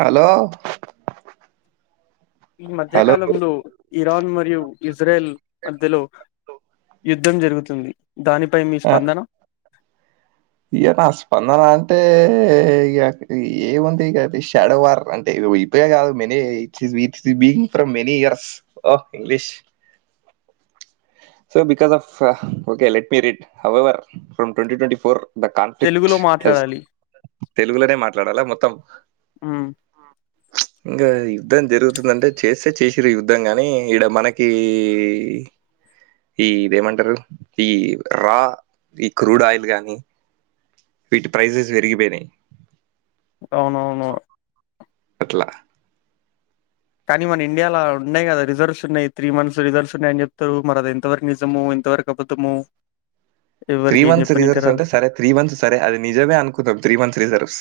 Hello ఈ మధ్య hello కాలంలో ఇరాన్ మరియు ఇజ్రాయల్ మధ్యలో యుద్ధం జరుగుతుంది దానిపై మీ స్పందన ఇక నా స్పందన అంటే ఇక ఏముంది ఇకది షాడో వార్ అంటే ఇప్పుడె కాదు many it's being from many years oh English so because of okay let me read however from twenty twenty four the conflict తెలుగులో హస్ మాట్లాడాలి తెలుగులోనే మాట్లాడాలా మొత్తం ఆ ఇంకా యుద్ధం జరుగుతుందంటె చేస్తే చేసిర్ యుద్ధం గాని ఈడ మనకి ఈ ఇదేమంటారు ఈ రా ఈ క్రూడ్ ఆయిల్ గాని వీటి ప్రైసెస్ విరిగిపోయినయి అవునవును అట్ల కానీ మన ఇండియాలో ఉన్నాయి కదా రిజర్వ్స్ ఉన్నాయి త్రీ మంత్స్ రిజర్వ్స్ ఉన్నాయని చెప్తారు మరి అది ఎంతవరకు నిజము ఎంతవరకు అబద్ధము త్రీ ఎవరికి ఏం మంత్స్ చెప్పనికి రిజర్వ్స్ రాదు అంటే సరే త్రీ మంత్స్ సరే అది నిజమే అనుకుందాం త్రీ మంత్స్ రిజర్వ్స్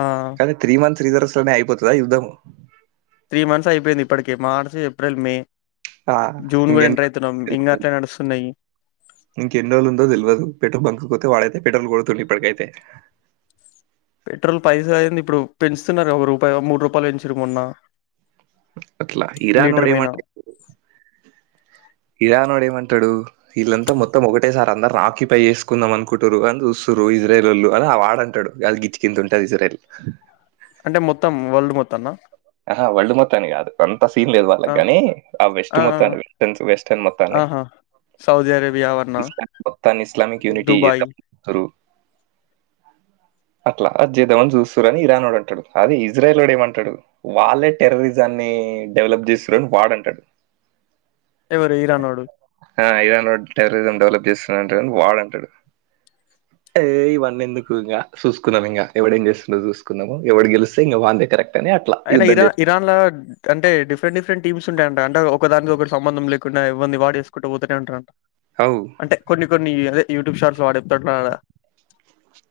ఆ కాని త్రీ మంత్స్ రిజర్వ్స్ తోనె అయిపోతుందా యుద్ధం త్రీ మంత్స్ అయిపోయింది ఇప్పటికె మార్చ్ ఏప్రిల్ మే ఆ, జూన్ కూడ ఇంకెన్ని ఎంటర్ అయత్తన్నం రోజులు ఇంకా తెలియదు. అట్లె నడుస్తున్నాయి ఇంకెన్ని రోజులు ఉందో తెల్వదు పెట్రోల్ బంకకు పోతె వాడైతె పెట్రోల్ కొడుతాడు ఇప్పటికైతె పెట్రోల్ పైస అయింది ఇప్పుడు పెంచుతున్నారు ఒక రూపాయ మూడు రూపాయలు పెంచిర్రు మొన్న అట్ల లీటర్ ఇరానోడు మీన ఏమంట ఇరానోడు ఏమంట టడు వీళ్ళంతా మొత్తం ఒకటేసారి అందరు ఆక్యుపై చేసుకుందాం అనుకుంటురు అని చూస్తురు ఇజ్రైలోళ్ళు అని ఆ వాడంటడు అది గిచ్చికింత ఉంటది ఇజ్రైల్ అంటే మొత్తం ఓల్డ్ మొత్తన్న ఆహా వల్డ్ మొత్తాన్ని గాదు వన్ అంత సీన్ లేదు వాళ్ళకి ఆ గాని ఆ వెస్ట్ మొత్తాన్ని వెస్టన్ వెస్టర్న్ మొత్తాన్ని ఆహా! సౌదీ అరేబియా అవర్నా, మొత్తాన్ని ఇస్లామిక్ యూనిటి దుబాయ్ యుద్ధం అవుతురు అట్ల అ చేద్దామని చూస్తుర్రని ఇరానోడు అంటాడు అదే ఇజ్రాయిలోడు ఏమంటాడు వాళ్ళే టెర్రరిజాన్ని డెవలప్ చేస్తుర్రు అని వాడంటడు ఎవరు ఇరానోడు ఆ ఇరానోడు టెర్రరిజం డెవలప్ చేస్తుంటని వాడంటాడు ఏ ఇవన్నీ ఎందుకు ఇంకా చూసుకున్నాం ఇంకా ఎవడ ఏం చేస్తున్నా చూసుకున్నాము ఎవడు గెలిస్తే ఇంకా వాడె కరెక్ట్ అని అట్లా అయినా యుద్ధం ఇరాన్ చేస్తారు. ఇరాన్ లో అంటే డిఫరెంట్ డిప్రెంట్ టీమ్స్ంటాయంట అంటే ఒక దానికి సంబంధం లేకుండా ఎవర్నీ వాడుేసుకుంటూ పోతనే ఉంటార అవు. అంటే కొన్ని కొన్ని ఈ అదే యూట్యూబ్ షాట్స్ వాడ చెప్పతాడు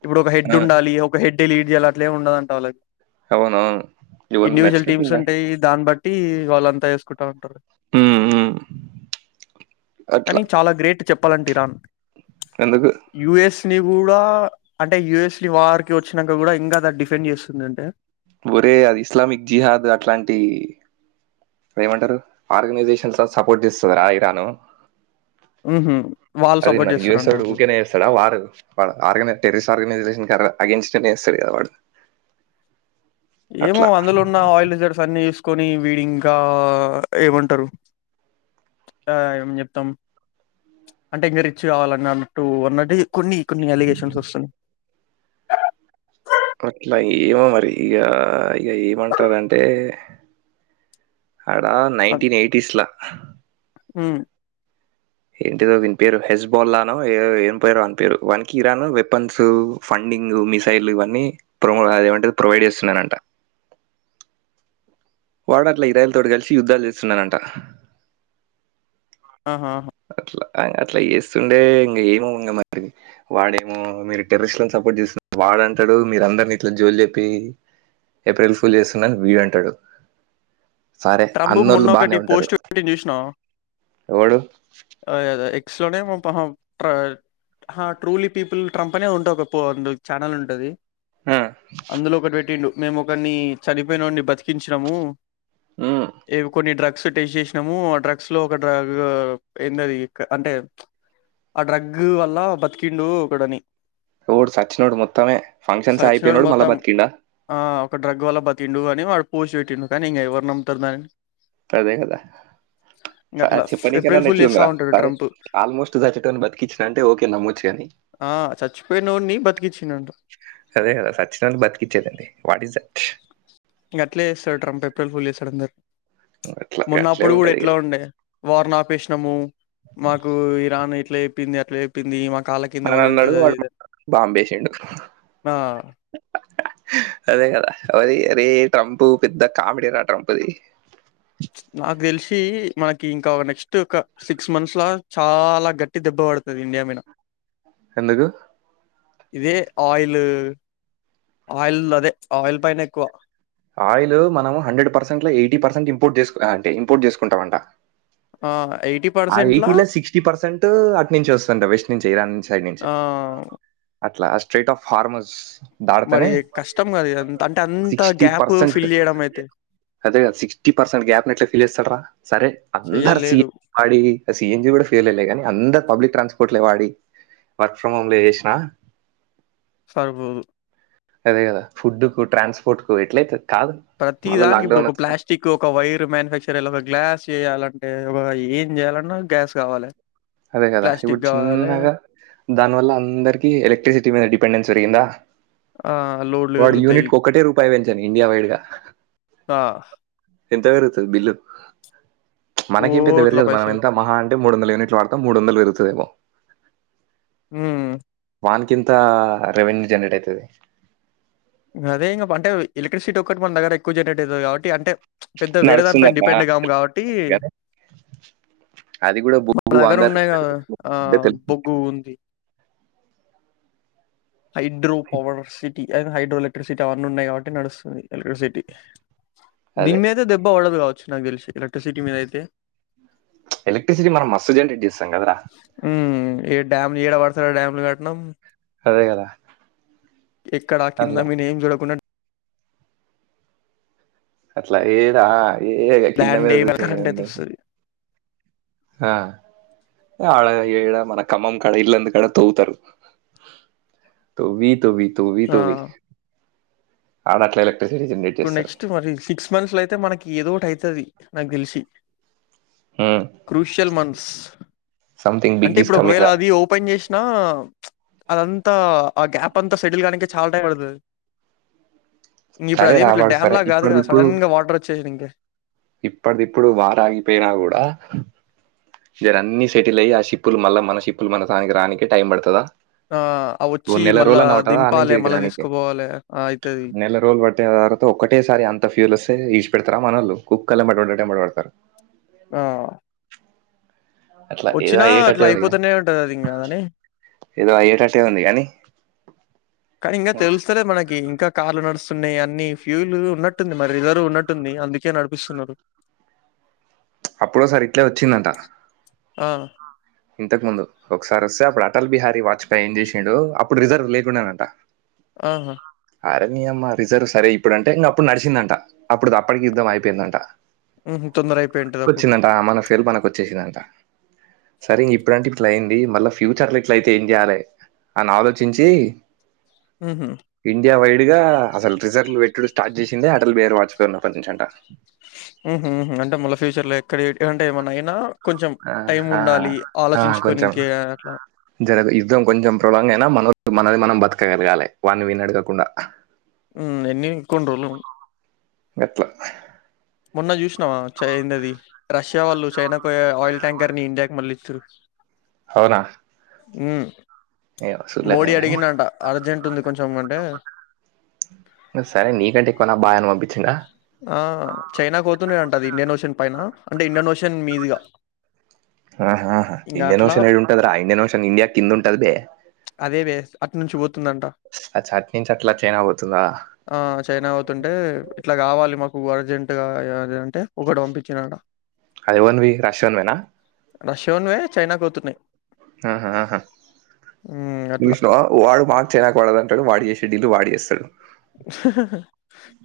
ఇప్పుడు ఒక హెడ్ ఆ! ఉండాలి ఒక హెడ్ డలీట్ చేయాల అట్లే ఉండదంట వాళ్ళకి అవునువును ఇండివిజువల్ టీమ్స్ ఉంటాయి దాన్ని బట్టి వాళ్ళంతా చేేసుకుంటాం హ్మ్. హ్మ్. అట్లా. కానీ చాలా గ్రేట్ చెప్పాలంటిరాన్ ఎందుకు యూఎస్ ని కూడా అంటే యుఎస్ వార్ వచ్చినాక కూడా ఇంకా ద డిఫెండ్ చేస్తుంది అంటే ఒరే అది ఇస్లామిక్ జిహాద్ అట్లాంటి ఏమంటారు ఆర్గనైజేషన్స్ సపోర్ట్ చేస్తుంది రా ఇరాను హుహు. వాళ్ళు అది సపోర్ట్ మరి యుఎస్ చేస్తారంట వాడు ఇప్పుడు. వూరికి నీ చేస్తాడా వారు వా ఆగ టెరిస్ ఆర్గనైజేషన్ అగేన్స్ట్ అ సరి వాడు ఏమో అట్లా అందులు ఉన్నా ఆయిల్ జ అన్న వసుకొని విడి ఇంకా ఏమంటారు ఏ చెప్తాం అంటే ఇంకా రిచ్ కావాలని అన్నట్టు అన్న కొన్ని కొన్ని ఎలిగేషన్స్ వస్తున్నాయి అట్లా ఏమో మరి ఇక ఇక ఏమంటారంటే అడా నైన్టీన్ ఎయిటీస్లా ఉమ్ ఏంటిదో విడి పేరు హెస్ బాలానో ఏ పేరో అని పేరు వాకి ఇరాన్ వెపన్స్ ఫండింగ్ మిసైల్ ఇవన్నీ ప్ర ఏమంట ప్రొవైడ్ చేస్తున్నానంట వాడట్ల ఇరాైల తోటి కలిసి యుద్ధాలు చేస్తున్నానంట ఆహా ఆహా. అట్లా అట్లా చేస్తుండే ఇం ఏమో ఉ మరి అట్లా అట్లా అట్లా చేస్తుండే వాడేమో మీరు టెర్రస్ట్లను సపోర్ట్ చేస్తు వాడంటాడు మీరు అందరిని ఇట్లా జోలి చెప్పి ఏప్రిల్ ఫుల్ చేస్తున్నాని వీడు అంటాడు సరే ట్రంప్ మొన్న అన్నోళ్ళు బానే ఒకటి ఉంటారు పోస్ట్ ఎవడు అ ఎక్స్ లోనే ట్ర హ ట్రూలీ పీపుల్ ట్రంప్ అనేది ఉంటే ఒక ఛానల్ ఉంటుంది "ఉమ్, అందులో ఒకటి పెట్టిండు మేము ఒకరిని చనిపోయినడిని బతికించాము ఉమ్, ఏవి కొన్ని డ్రగ్ డ్రగ్స్ టేస్ట్ చేసినాము ఆ డ్రగ్స్ లో ఒక డ్రగ్ ఏందది అంటే ఆ డ్రగ్ వల్ల బతికిండు ఒకడని వుడు సచ్చినోడు మొత్తమే ఫంక్షన్స్ సచ్చినోడు అయిపోయినాడు మలబత్ కిండా పట్ండు కానీ వాళు పోసి పెట్టిండు కానీ ఇం ఎవరన్నాం [inaudible] అదే కదా ఇంక అట్లా చెప్పనీకన్నా ఏప్రిల్ న ఫుల్ చేస్తా ఎట్లుంగరా ఉంటాడు సరే ట్రంప్ ఆల్మోస్ట్ సచ్చటని బతికిచ్చిన అంటే ఓకే నమ్మచ్చుగాని ఆ చచ్చిపోయినోడిని బతికిచ్చిండంట అదే కదా సచిన్నోని బతికిచ్చేదండి వాట్ ఈజ్ దట్ ఇంగ అట్లే జేస్తాడు ట్రంప్ ఎప్రిల్ ఫుల్ చేస్తాడు అందరు అట్లా మొన్నప్పుడు గూడా ఉంటది ఇక అట్లే ఉండే వారు నాకు పేష్ణము మాకు ఇరాన్ ఇట్ అట్లేేయిపింది అట్లా జెప్పింది మ అన్అన్నాడు వాడు బాంబేసిండు ఆ, అదే కదా అరి అరే ట్రంప్ పెద్ద కామెడీరా ట్రంప్ది నాకు తెలిసి మనకి ఇంకా ఒక నెక్స్ట్ ఒక సిక్స్ మంత్స్ లా చాలా గట్టి దెబ్బ పడుతది ఇండియా మీన ఎందుకు ఇదే ఆయిల్ ఆయిల్ అదే ఆయిల్ పైన ఎక్కువ ఆయిల్ మనం హండ్రెడ్ పర్సెంట్ లో ఎయిటీ పర్సెంట్ ఇంపోర్ట్ చేసు అంటే ఇంపోర్ట్ చేసుకుంటాంట ఎయిటీ ఆ పర్సెంట్ లా ఎయిటీలో సిక్స్టీ పర్సెంట్ అటు నుంచి వస్తుంట వెస్ట్ నుంచి ఇరాన్ సైడ్ నుంచే ఆ! అట్లా స్ట్రెయిట్ ఆఫ్ ఫార్మస్ మరి కష్టం కద అంత అంటే అంత సి గ్యాప్ పర్సెంట్ ఫిల్ జేయడం అయితే. అదే గదా సిక్స్టీ పర్సెంట్ గ్యాప్ ఎట్ ఫిల్ చేస్తార సరే అందరు చెయ్యలేరు. సిఎన్జి కూడా ఫెయిల్ లే గానీ అరు పబ్లిక్ ట్రాన్స్పోర్ట్లే వాడి వర్క్ ఫ్రమ్ హోమ్ లే చేసినా సరిపోదు అదే కదా ఫుడ్ కు ట్రాన్స్పోర్ట్ కు ఎట్లయితది ప్రతిదానికి ఇప్పుడు ఒక ప్లాస్టిక్ ఒక ఒక వైర్ మ్యానుఫ్యాక్చర్ అయ్యలా ఒక గ్లాస్ చేయాలంటే ఒక ఏం చేయాలన్న గ్యాస్ స్ వాలి అదే కదా ఇప్పుడు చిన్నగా దానివల్ల అందరికిీ ఎలక్ట్రిసిటీ మీద డిపెండెన్స్ పెరిగిందా ఆహ్, లోడ్లు వాడు పెరుగుతాయి. యూనిట్ కు ఒక్కటే రూపాయి పెంచం ఇండియా వైడ్గా అ ఎంత పెరుగుతది బిల్లు మనకేం పెద్ద కోట్ల పెరగదు మనం పైసలు. ఎంత మహాంటే మూడు వందల యూనిట్లు వాడతాం మూడు వందలు పెరుగుతదేమో ఉమ్ వాన్ కింత రెవెన్యూ జనరేట్ అయితది గ అదే ఇంగ అంటే ఎలక్ట్రిసిటీ ఒకక్కటి మ దగ్ర ఎక్కువ జనరేట్ అవుతు కాట్టి అంటే పెద్ద వేరే దాని నడుస్తుంది పైన అట్లా డిపెండ్గాము కాబట్టి గానీ అది కూడా మన బుగ్గు దగ్గర అందరు ఉన్నాయి కదా ఆ అంటే తెలు బొగ్గు ఉంది హైడ్రో పవర్ సిట్ హైడ్రో ఎలక్ట్రిసిటీ అవన్నీ ఉన్నాయి కాబట్టి నడుస్తుంది ఎలక్ట్రిసిటీ అదే దీమేతే దెబ్బ వాలవదు నా తెలిసి ఎలక్ట్రిసిటీ మీద అయితే ఎలక్ట్రిసిటీ మనం మస్తు జనరేట్ చేస్తాం కదరా ఉమ్, ఏ డ్యామ్లు ఏడ పడతారు డ్యామ్లు కట్నం అదే కదా ఎక్కడా కింద అట్లా మీ నేమ్ చూడకున్ అట్లా ఏదా ఏ కింద ల్యాండ్ మీద ఏం కరెంట్ అయితే చూసేయండి వస్తుంది ఆ ఆడఏడ మన కమం కడ ఇల్ంద కడ తోవ్వుతారు తోవి తూవి తూవి తూవి అడాట్లేలే ఇప్పుడు నెక్స్ట్ మరి సిక్స్ మంత్స్ లో అయితే మనకి ఏదో ఒకటి అయితది నాకి తెలిసి హ్మ్ క్రూషల్ మన్స్ సంథింగ్ అంటే బిగ్ ఈస్ ఇప్పుడు ఒకవేళ కమింగ్ అది ఓపెన్ చేసినా అదంతా ఆ గ్యాప్ అంతా సెటిల్ కాడానికి చాలా టైం పడతది ఇ ఇప్పుడు సరే అదేమి ఇట్లా రావాడు డ్యామ్ సరే లా కాదు కదా సడన్ గా వాటర్ వచ్చేసి ఇంకె ఇప్పటిదిప్పుడు వారాగిపోయినా కూడా మీర అన్ని సెటిల్ అయ్యి ఆ షిప్పులు మళ్ళ మన షిప్పులు మన తానికి రాడానినికి టైం పడుతుందా ఆ! ఆ! ఓ వచ్చి నెల మళ్ళా రోజులు అన పట్టదా దింపాలే, అనించిడికి మళ్ళా రానికి తీసుకుపోవాలే ఆ! అయితది. నెల రోజులు పట్టిన తర్వాత ఒకటేసారి అంత ఫ్యూల్ వస్తే పెడతారా మనల్ కుక్ కల్ మట్డట మట్లాడ ఆ అట్లా ఏదో వచ్చినా అయేటట్టే అట్లా ఉందినీ అయిపోతూనే ఉంటదది ఇంగదని. ఏదో అయ్యేటట్టే ఉంది కానీ కానీ ఇంకా తెలుస్తలే మనకి ఇంకా కార్లు నడుస్త స్తున్నాయి అన్ని ఫ్యూల్ ఉన్నట్టుంది మరి రిజర్వ ఉన్నట్టుంది అందుకే నడిపిస్తున్నారు అప్పుడసారి ఇట్లే వచ్చిందట ఆ ఇంతకు ముందు ఒకసారి వస్తే అప్పుడు అటల్ బిహారీ వాజ్పేయి ఏం చేసి ఉండు అప్పుడు రిజర్వ్ లేకుండానంట ఆహా నీమ రిజర్వ్ సరే ఇప్పుడు అంటే ఇంక అప్పుడు నడిచందంట అప్పుడు అప్పటికి యుద్దం అయిపోయిందంట హుహు. తొందర అయిపోయింటది అప్పుడు. వచ్చిందంట మన ఫేల్ మన వచ్చి చేసినంత సరే ఇప్పుడుంటే ఇట్లా అయ్యింది మళ్ళా ఫ్యూచర్ లో ఇట్ల అయితే ఏం చేయ్యాలే అని ఆలోచించి హుహు. ఇండియా వైడ్ ఇగా అసలు రిజల్ట్ పెట్టుడు స్టార్ట్ చేసిందే అటల్ బిహారీ వాజ్పేయి ఉన్నప్పటి నుంచంట ఉమ్ హు హుం అంటే మళ్ళ ఫ్యూచర్ లో ఎక్కడ అంటే ఏమన్నయినా ఆ ఆ ఆ కొంచెం ఇంకే అట్లా. జర యుద్దం కొంచెం ప్రొ లాంగ్ అయినా మనో మనది మనం బతకగలగాలి వాడ్ని వీడ్ని అడగకుండా ఉమ్ ఎన్ని కొన్నిరోలు గట్ల మొన్న చూసినావా చై ఎందది రష్యా వాళ్ళు చైనాకు ఆయిల్ ట్యాంకర్ ని ఇండియాకి మళ్ళీచ్చురు. హవునా ఉ మోడీ గాని. అడిగిండంట అర్జెంటుంది కొంచం ఉంటే సరే నీకంటే ఎక్కువనా భాయ్ అని పంపించిండా చైనాకు పోతునే అంట ఇండియన్ ఓషన్ పైన అంటే ఇండియన్ ఓషిన్ మీదుగా ఆహాహా ఇంకా ఇండియన్ అట్లా ఓషన్ ఏడుంటది రా ఇండియన్ ఓషన్ ఇండియా కింద ఉంటది బే, అదే వే అటు నుంచి పోతుందంట అచ్చా అటునుంచె అట్లా చైనా పోతుందా. ఆ వర్జంట్ [unintelligible] అంటే ఒకటి పంపించిండంట అది ఎవనివి రష్యన్ వేన రష్యన్ వోనివే చైనాకోతున్నై అట్లా చూసినవా వాడు మాకు చైనాకు వడదంటాడు వాడి చేసి చెడీలు వాడిస్తాడు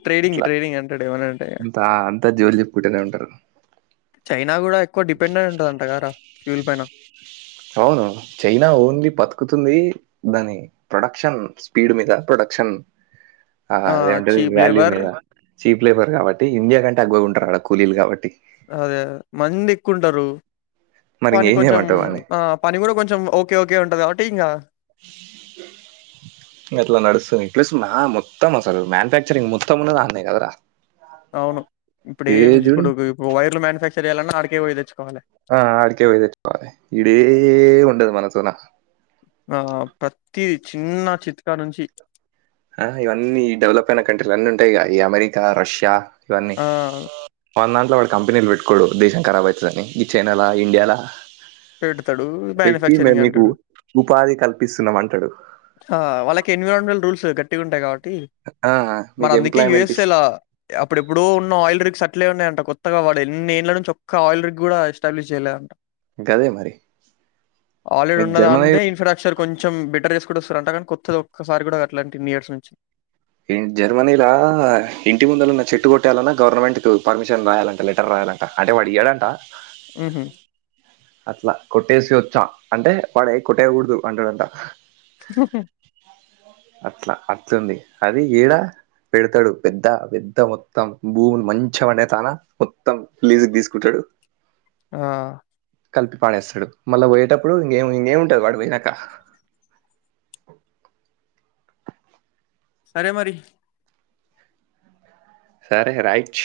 ట్రేడింగ్ అట్లా ట్రేడింగ్ అంటాడు ఏమన్నా అంటే అంత అంత జోలు చెప్పుకుంటూనే ఉంటారు చైనా కూడా ఎక్కువ డిపెండెంట్ ఉంటందింట కారా ఫ్యూల్ పైన అవును చైనా ఓన్లీ బతుకుతుంది దాని ప్రొడక్షన్ స్పీడ్ మీద ప్రొడక్షన్ ఆ ఏమంటది చీప్ వాల్యూ లేబర్ మీద చీప్ లేబర్ కాట్టి ఇండియా కంటే అక్వాగ ఉంటారు అడ కూలీలు కాబట్టి అదే మందెకుంటారు మరి పని ఇంకేం కొంచెం చేయమంటావు అని ఆ పని కూడా కొంచం ఓకే ఓకే ఉంటదా కాబట్టి ఇంకా ప్లస్మా మొత్తం అసలు మ్యానుఫ్యాక్చరింగ్ మొత్తం ఉనే అన్నాయి అడ్నే కదా అవును ఇప్పుడ ఏం చూడు ఇప్పుడు వైర్లు మ్యానుఫ్యాక్చర్ ఎలా అకేయిదచ్చు [unintelligible] ఆ అడ్కే పోయి తెచ్చుకోవాలి ఇడా ఏం ఉండవ్ ఉండేది మనతోన ఆ పతి చిన్న చిట్కా నుంచి ఆ ఇవన్నీ డెవలప్ అయిన కంట్రీలు అన్నీ ఉంటాయి ఈక అమెరికా రష్యా ఇవన్నీ ఆ! వందంట్లో వాడు కంపెనీలు పెట్టుకోడు దేశం కారబ్ అవుతుందని ఈ చైనా లా ఇండియాల పెడతాడు మఫక్చరింగ్ అంటాడు ఉపాధి కల్పిస్తున్నాం అంటాడు హా వాళ ఎన్రామెట్ రూల్స్ కట్టి ఉంటాయి కాట్ ఆ, మరి మీకు అందుకే యు ఎంప్లాయ్మెంట్ ఎస్ ఏ ల అప్పుడెప్పుడో ఉన్న ఆయిల్ రీగ్స్ అట్లే ఉన్నాయంట కొత్తగా వాడెన్ని ఏళ్ళ నుంచి ఒక్క ఆయిల్ రిగ్ కూడా ఎస్టాబ్లిష్ చేయలే అంట గదే మరి ఆల్రెడీ మీకు జర్మనీ ఉన్నదాందే ఇన్ఫ్రాస్ట్రక్చర్ కొంచెం బెటర్ చేస్ కుడుస్తరు అంట కానీ కొత్తది ఒక్కసారి కూడా కట్లే అంట ఇన్ని ఇయర్స్ నుంచి ఈన్ జర్మనీల ఇంటి ముందలున్న చెట్టు కొట్టాలన్నా గవర్నమెంట్ కు పర్మిషన్ రాయాలంట లెటర్ రాయాలంట అంటే వాడు ఇయ్యడంట హుహు. అట్లా కొట్ ట్టేసి వచ్చా అంటే వాడు ఏయ్ కొట్టేయకూడదు అంటాడంట అట్లా అట్లుంది అది ఈడ పెడతడు పెద్ద పెద్ద మొత్తం భూములు మంచం అనే తాన మొత్తం లీజుకు తీసుకుంటాడు ఆ కలిపి పాడేస్తాడు మళ్ళా పోయేటప్పుడు ఇంకేం ఇంకేం ఉంటది వాడు పోయినాక సరే మరి సరే రైట్